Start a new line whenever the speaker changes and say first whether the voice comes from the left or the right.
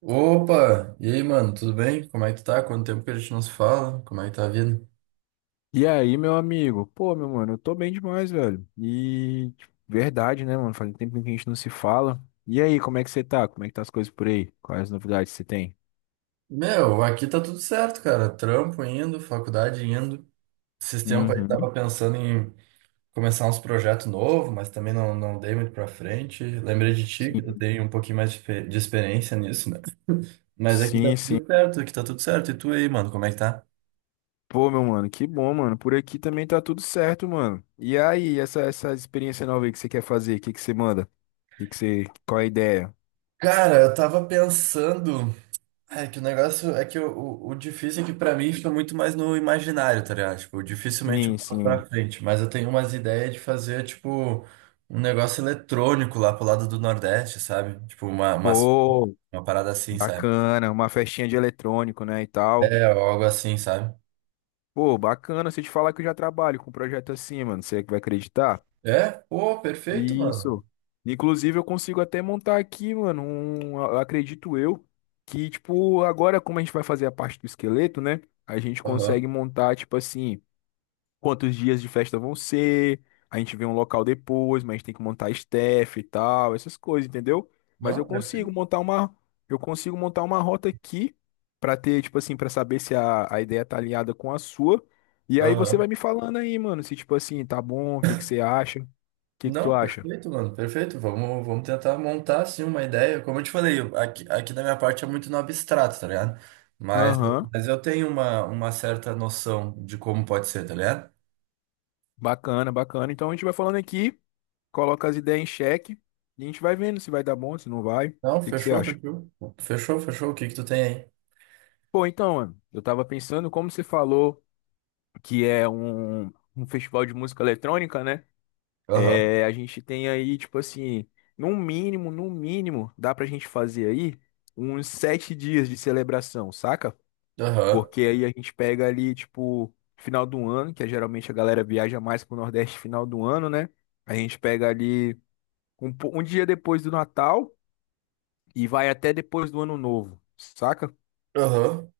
right: Opa! E aí, mano, tudo bem? Como é que tu tá? Quanto tempo que a gente não se fala? Como é que tá a vida?
left: E aí, meu amigo? Pô, meu mano, eu tô bem demais, velho. E tipo, verdade, né, mano? Faz um tempo que a gente não se fala. E aí, como é que você tá? Como é que tá as coisas por aí? Quais as novidades você tem?
right: Meu, aqui tá tudo certo, cara. Trampo indo, faculdade indo. Esses tempos aí
left: Uhum.
right: tava pensando em começar uns projetos novos, mas também não, não dei muito pra frente. Lembrei de ti, que tu
left: Sim,
right: tem um pouquinho mais de experiência nisso, né? Mas aqui tá
left: sim. Sim.
right: tudo certo, aqui tá tudo certo. E tu aí, mano, como é que tá?
left: Pô, meu mano, que bom, mano. Por aqui também tá tudo certo, mano. E aí, essa experiência nova aí que você quer fazer, o que que você manda? O que que você, qual é a ideia?
right: Cara, eu tava pensando. É que o negócio é que o, o difícil é que pra mim fica muito mais no imaginário, tá ligado? Tipo, dificilmente eu
left: Sim,
right: boto
left: sim.
right: pra frente, mas eu tenho umas ideias de fazer, tipo, um negócio eletrônico lá pro lado do Nordeste, sabe? Tipo, uma, uma,
left: Pô,
right: uma parada assim, sabe?
left: bacana, uma festinha de eletrônico, né, e tal.
right: É, ou algo assim, sabe?
left: Pô, bacana, se eu te falar que eu já trabalho com um projeto assim, mano, você que vai acreditar?
right: É? Pô, perfeito, mano.
left: Isso. Inclusive, eu consigo até montar aqui, mano, um, eu acredito eu, que, tipo, agora como a gente vai fazer a parte do esqueleto, né? A gente
right: Aham.
left: consegue montar, tipo assim, quantos dias de festa vão ser, a gente vê um local depois, mas a gente tem que montar staff e tal, essas coisas, entendeu? Mas eu
right: Não,
left: consigo
right: perfeito.
left: montar uma, eu consigo montar uma rota aqui pra ter, tipo assim, pra saber se a ideia tá alinhada com a sua. E aí você
right: Aham.
left: vai me falando aí, mano, se tipo assim, tá bom, o que que você acha? O que que tu
right: Não,
left: acha?
right: perfeito, mano, perfeito. Vamos tentar montar assim uma ideia. Como eu te falei, aqui da minha parte é muito no abstrato, tá ligado? Mas,
left: Aham,
right: mas eu tenho uma certa noção de como pode ser, tá ligado?
left: bacana, bacana. Então a gente vai falando aqui, coloca as ideias em xeque e a gente vai vendo se vai dar bom, se não vai. O
right: Não,
left: que que você
right: fechou,
left: acha?
right: fechou. Fechou, fechou. O que que tu tem aí?
left: Pô, então, mano, eu tava pensando, como você falou que é um festival de música eletrônica, né?
right: Aham,
left: É, a gente tem aí, tipo assim, no mínimo, no mínimo, dá pra gente fazer aí uns sete dias de celebração, saca?
right: aham,
left: Porque aí a gente pega ali, tipo, final do ano, que é geralmente a galera viaja mais pro Nordeste final do ano, né? A gente pega ali um dia depois do Natal e vai até depois do Ano Novo, saca?
right: aham.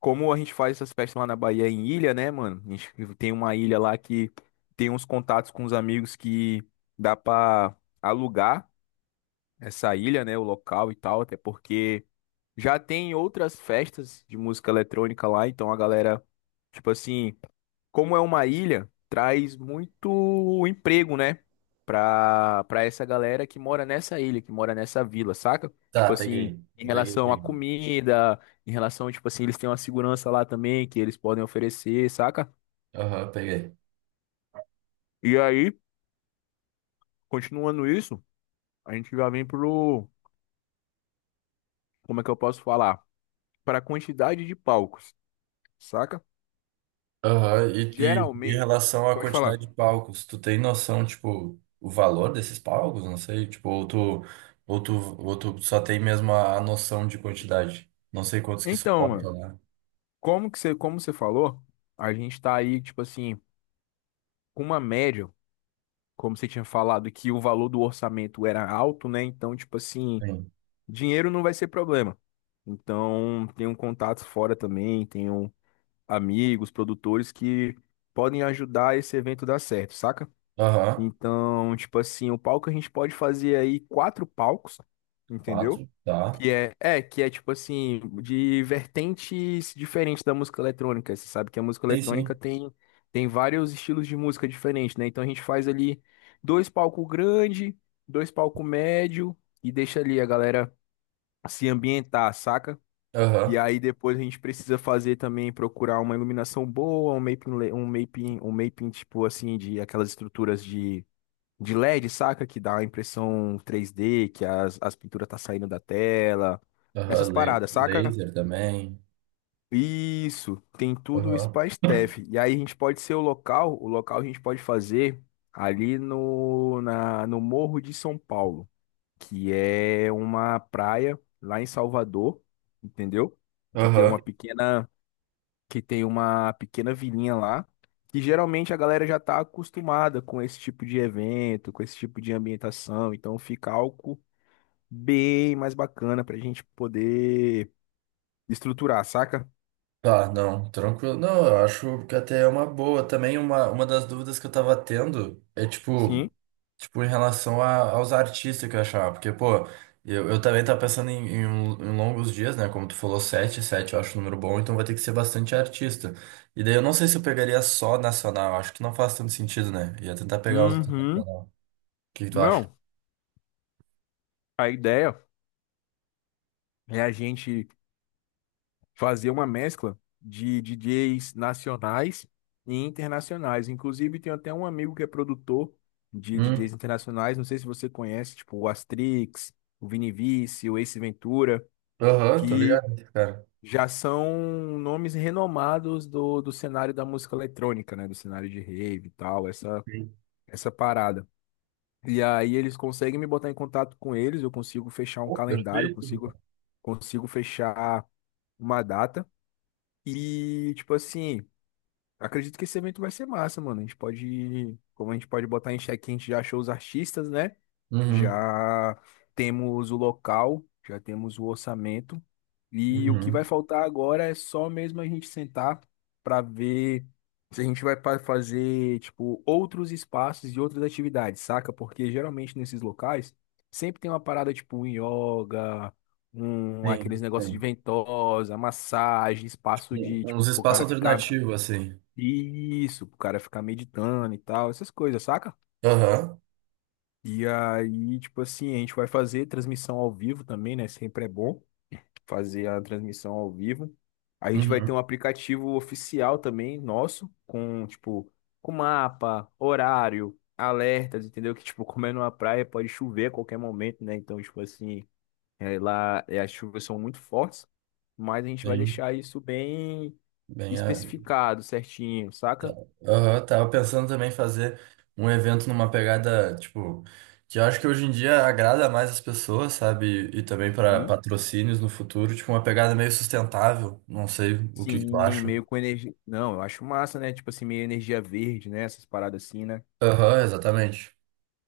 left: Como a gente faz essas festas lá na Bahia em ilha, né, mano? A gente tem uma ilha lá que tem uns contatos com os amigos que dá pra alugar essa ilha, né, o local e tal, até porque já tem outras festas de música eletrônica lá, então a galera, tipo assim, como é uma ilha, traz muito emprego, né? Pra essa galera que mora nessa ilha, que mora nessa vila, saca? Tipo
right: Tá,
left: assim,
right: peguei.
left: em
right: Peguei,
left: relação à
right: peguei.
left: comida, em relação, tipo assim, eles têm uma segurança lá também que eles podem oferecer, saca?
right: Aham, peguei.
left: E aí, continuando isso, a gente já vem pro, como é que eu posso falar? Pra quantidade de palcos, saca?
right: Aham. E em
left: Geralmente,
right: relação à
left: pode falar.
right: quantidade de palcos, tu tem noção, tipo, o valor desses palcos? Não sei, tipo, ou tu, ou tu só tem mesmo a noção de quantidade? Não sei quantos que
left: Então,
right: suportam
left: mano,
right: lá.
left: como que você, como você falou, a gente tá aí, tipo assim, com uma média. Como você tinha falado que o valor do orçamento era alto, né? Então, tipo assim,
right: Tem.
left: dinheiro não vai ser problema. Então, tenho contatos fora também, tenho amigos, produtores que podem ajudar esse evento dar certo, saca?
right: Aham.
left: Então, tipo assim, o palco a gente pode fazer aí quatro palcos, entendeu?
right: Quatro, tá.
left: Que é, que é tipo assim, de vertentes diferentes da música eletrônica. Você sabe que a música
right: Sim,
left: eletrônica
right: sim.
left: tem vários estilos de música diferentes, né? Então a gente faz ali dois palcos grande, dois palcos médio e deixa ali a galera se ambientar, saca? E
right: Aham.
left: aí depois a gente precisa fazer também, procurar uma iluminação boa, um mapping, le- um mapping tipo assim, de aquelas estruturas de LED, saca? Que dá a impressão 3D, que as pinturas tá saindo da tela. Essas
right: Aham,
left: paradas, saca?
right: Laser também.
left: Isso, tem tudo isso
right: Aham.
left: pra Steph. E aí a gente pode ser o local a gente pode fazer ali no Morro de São Paulo, que é uma praia lá em Salvador, entendeu? Que tem
right: Aham.
left: uma pequena, vilinha lá, que geralmente a galera já tá acostumada com esse tipo de evento, com esse tipo de ambientação, então fica algo bem mais bacana pra gente poder estruturar, saca?
right: Tá, não, tranquilo. Não, eu acho que até é uma boa. Também uma das dúvidas que eu tava tendo é tipo.
left: Sim.
right: Tipo, em relação aos artistas que eu achava, porque, pô, eu também tava pensando em longos dias, né? Como tu falou, sete eu acho um número bom, então vai ter que ser bastante artista. E daí eu não sei se eu pegaria só nacional, acho que não faz tanto sentido, né? Ia tentar pegar os
left: Uhum.
right: internacional. O que que tu acha?
left: Não, a ideia é a gente fazer uma mescla de DJs nacionais e internacionais. Inclusive, tem até um amigo que é produtor de
right: Hum,
left: DJs internacionais, não sei se você conhece, tipo o Astrix, o Vini Vici, o Ace Ventura,
right: aham, tô
left: que
right: ligado, cara.
left: já são nomes renomados do cenário da música eletrônica, né? Do cenário de rave e tal, essa,
right: Sim.
left: essa parada. E aí eles conseguem me botar em contato com eles, eu consigo fechar um
right: Pô,
left: calendário,
right: perfeito.
left: consigo fechar uma data e, tipo assim, acredito que esse evento vai ser massa, mano. A gente pode, como a gente pode botar em xeque, a gente já achou os artistas, né?
right: Uhum,
left: Já temos o local, já temos o orçamento. E o que vai
right: uhum.
left: faltar agora é só mesmo a gente sentar para ver se a gente vai fazer, tipo, outros espaços e outras atividades, saca? Porque geralmente nesses locais sempre tem uma parada tipo um yoga, um aqueles
right: Sim,
left: negócios de
right: sim.
left: ventosa, massagem, espaço de, tipo,
right: Uns
left: pro
right: espaços
left: cara ficar,
right: alternativos, assim.
left: isso, pro cara ficar meditando e tal, essas coisas, saca?
right: Aham,
left: E aí, tipo assim, a gente vai fazer transmissão ao vivo também, né? Sempre é bom fazer a transmissão ao vivo. A gente vai ter
right: uhum,
left: um aplicativo oficial também nosso, com, tipo, com mapa, horário, alertas, entendeu? Que, tipo, como é numa praia, pode chover a qualquer momento, né? Então, tipo assim, é, lá é, as chuvas são muito fortes, mas a gente vai
right: sim.
left: deixar isso bem
right: Bem.
left: especificado, certinho, saca?
right: Aham, tava pensando também em fazer um evento numa pegada, tipo, que eu acho que hoje em dia agrada mais as pessoas, sabe? E também para patrocínios no futuro, tipo, uma pegada meio sustentável. Não sei o que que tu
left: Sim,
right: acha.
left: meio com energia. Não, eu acho massa, né? Tipo assim, meio energia verde, né? Essas paradas assim, né?
right: Aham, exatamente.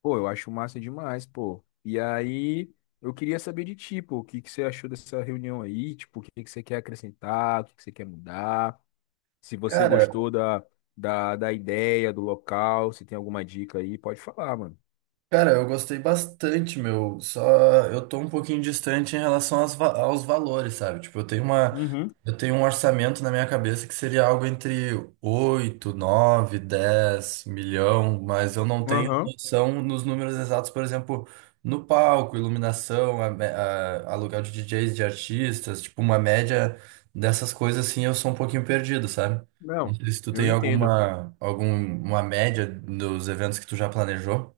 left: Pô, eu acho massa demais, pô. E aí, eu queria saber de ti, pô, o que que você achou dessa reunião aí? Tipo, o que que você quer acrescentar? O que que você quer mudar? Se você
right: Cara,
left: gostou da ideia, do local, se tem alguma dica aí, pode falar, mano.
right: Cara, eu gostei bastante, meu. Só eu tô um pouquinho distante em relação aos valores, sabe? Tipo, eu tenho uma,
left: Uhum,
right: eu tenho um orçamento na minha cabeça que seria algo entre 8, 9, 10 milhão, mas eu não tenho
left: aham.
right: noção nos números exatos, por exemplo, no palco, iluminação, aluguel de DJs, de artistas, tipo, uma média dessas coisas assim, eu sou um pouquinho perdido, sabe? Não
left: Não,
right: sei se tu
left: eu
right: tem
left: entendo.
right: alguma média dos eventos que tu já planejou.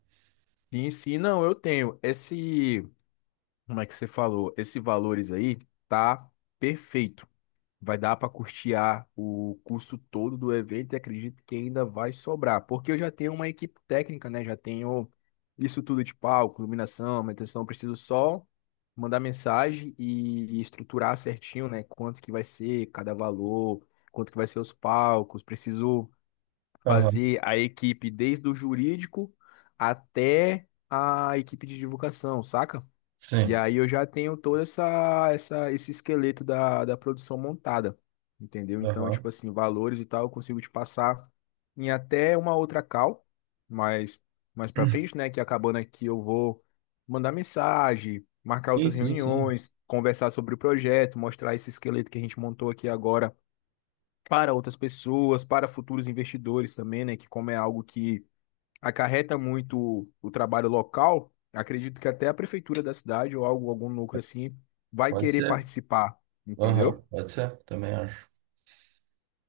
left: Sim, sim. Não, eu tenho. Esse, como é que você falou? Esse valores aí tá perfeito. Vai dar para custear o custo todo do evento e acredito que ainda vai sobrar, porque eu já tenho uma equipe técnica, né? Já tenho isso tudo de palco, iluminação, manutenção. Eu preciso só mandar mensagem e estruturar certinho, né? Quanto que vai ser cada valor, quanto que vai ser os palcos. Preciso fazer a equipe desde o jurídico até a equipe de divulgação, saca? E
right: Sim.
left: aí eu já tenho todo esse esqueleto da produção montada, entendeu? Então,
right: Aham.
left: tipo assim, valores e tal, eu consigo te passar em até uma outra call, mas mais para frente, né, que acabando aqui eu vou mandar mensagem, marcar outras
right: Sim, sim, sim.
left: reuniões, conversar sobre o projeto, mostrar esse esqueleto que a gente montou aqui agora para outras pessoas, para futuros investidores também, né, que como é algo que acarreta muito o trabalho local, acredito que até a prefeitura da cidade ou algo, algum núcleo assim vai
right: Pode
left: querer
right: ser.
left: participar, entendeu?
right: Aham, pode ser. Também acho.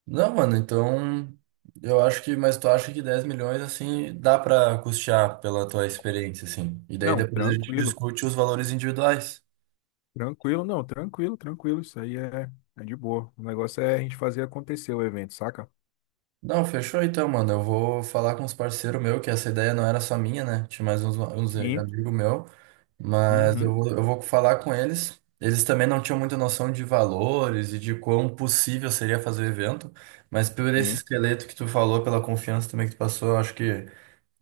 right: Não, mano, então. Eu acho que. Mas tu acha que 10 milhões, assim, dá pra custear pela tua experiência, assim. E daí
left: Não,
right: depois a gente
left: tranquilo,
right: discute os valores individuais.
left: tranquilo, não, tranquilo, tranquilo, isso aí é de boa. O negócio é a gente fazer acontecer o evento, saca?
right: Não, fechou então, mano. Eu vou falar com os parceiros meus, que essa ideia não era só minha, né? Tinha mais uns
left: Sim,
right: amigos meus. Mas eu,
left: uhum,
right: vou- eu vou falar com eles. Eles também não tinham muita noção de valores e de quão possível seria fazer o evento, mas por esse
left: sim,
right: esqueleto que tu falou, pela confiança também que tu passou, eu acho que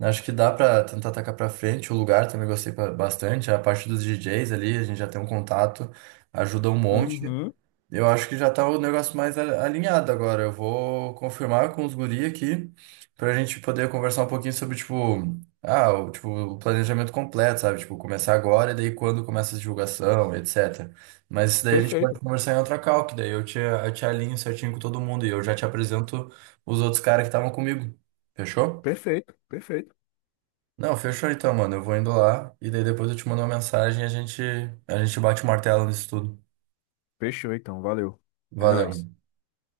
right: acho que dá pra tentar atacar pra frente. O lugar também gostei bastante, a parte dos DJs ali, a gente já tem um contato, ajuda um monte.
left: uhum,
right: Eu acho que já tá o negócio mais alinhado agora. Eu vou confirmar com os guri aqui pra gente poder conversar um pouquinho sobre, tipo, o planejamento completo, sabe? Tipo, começar agora e daí quando começa a divulgação, etc. Mas isso daí a gente pode
left: perfeito,
right: conversar em outra call, que daí eu te alinho certinho com todo mundo e eu já te apresento os outros caras que estavam comigo. Fechou?
left: perfeito, perfeito.
right: Não, fechou então, mano. Eu vou indo lá e daí depois eu te mando uma mensagem e a gente, bate o martelo nisso tudo.
left: Fechou então, valeu. É
right: Valeu.
left: nóis.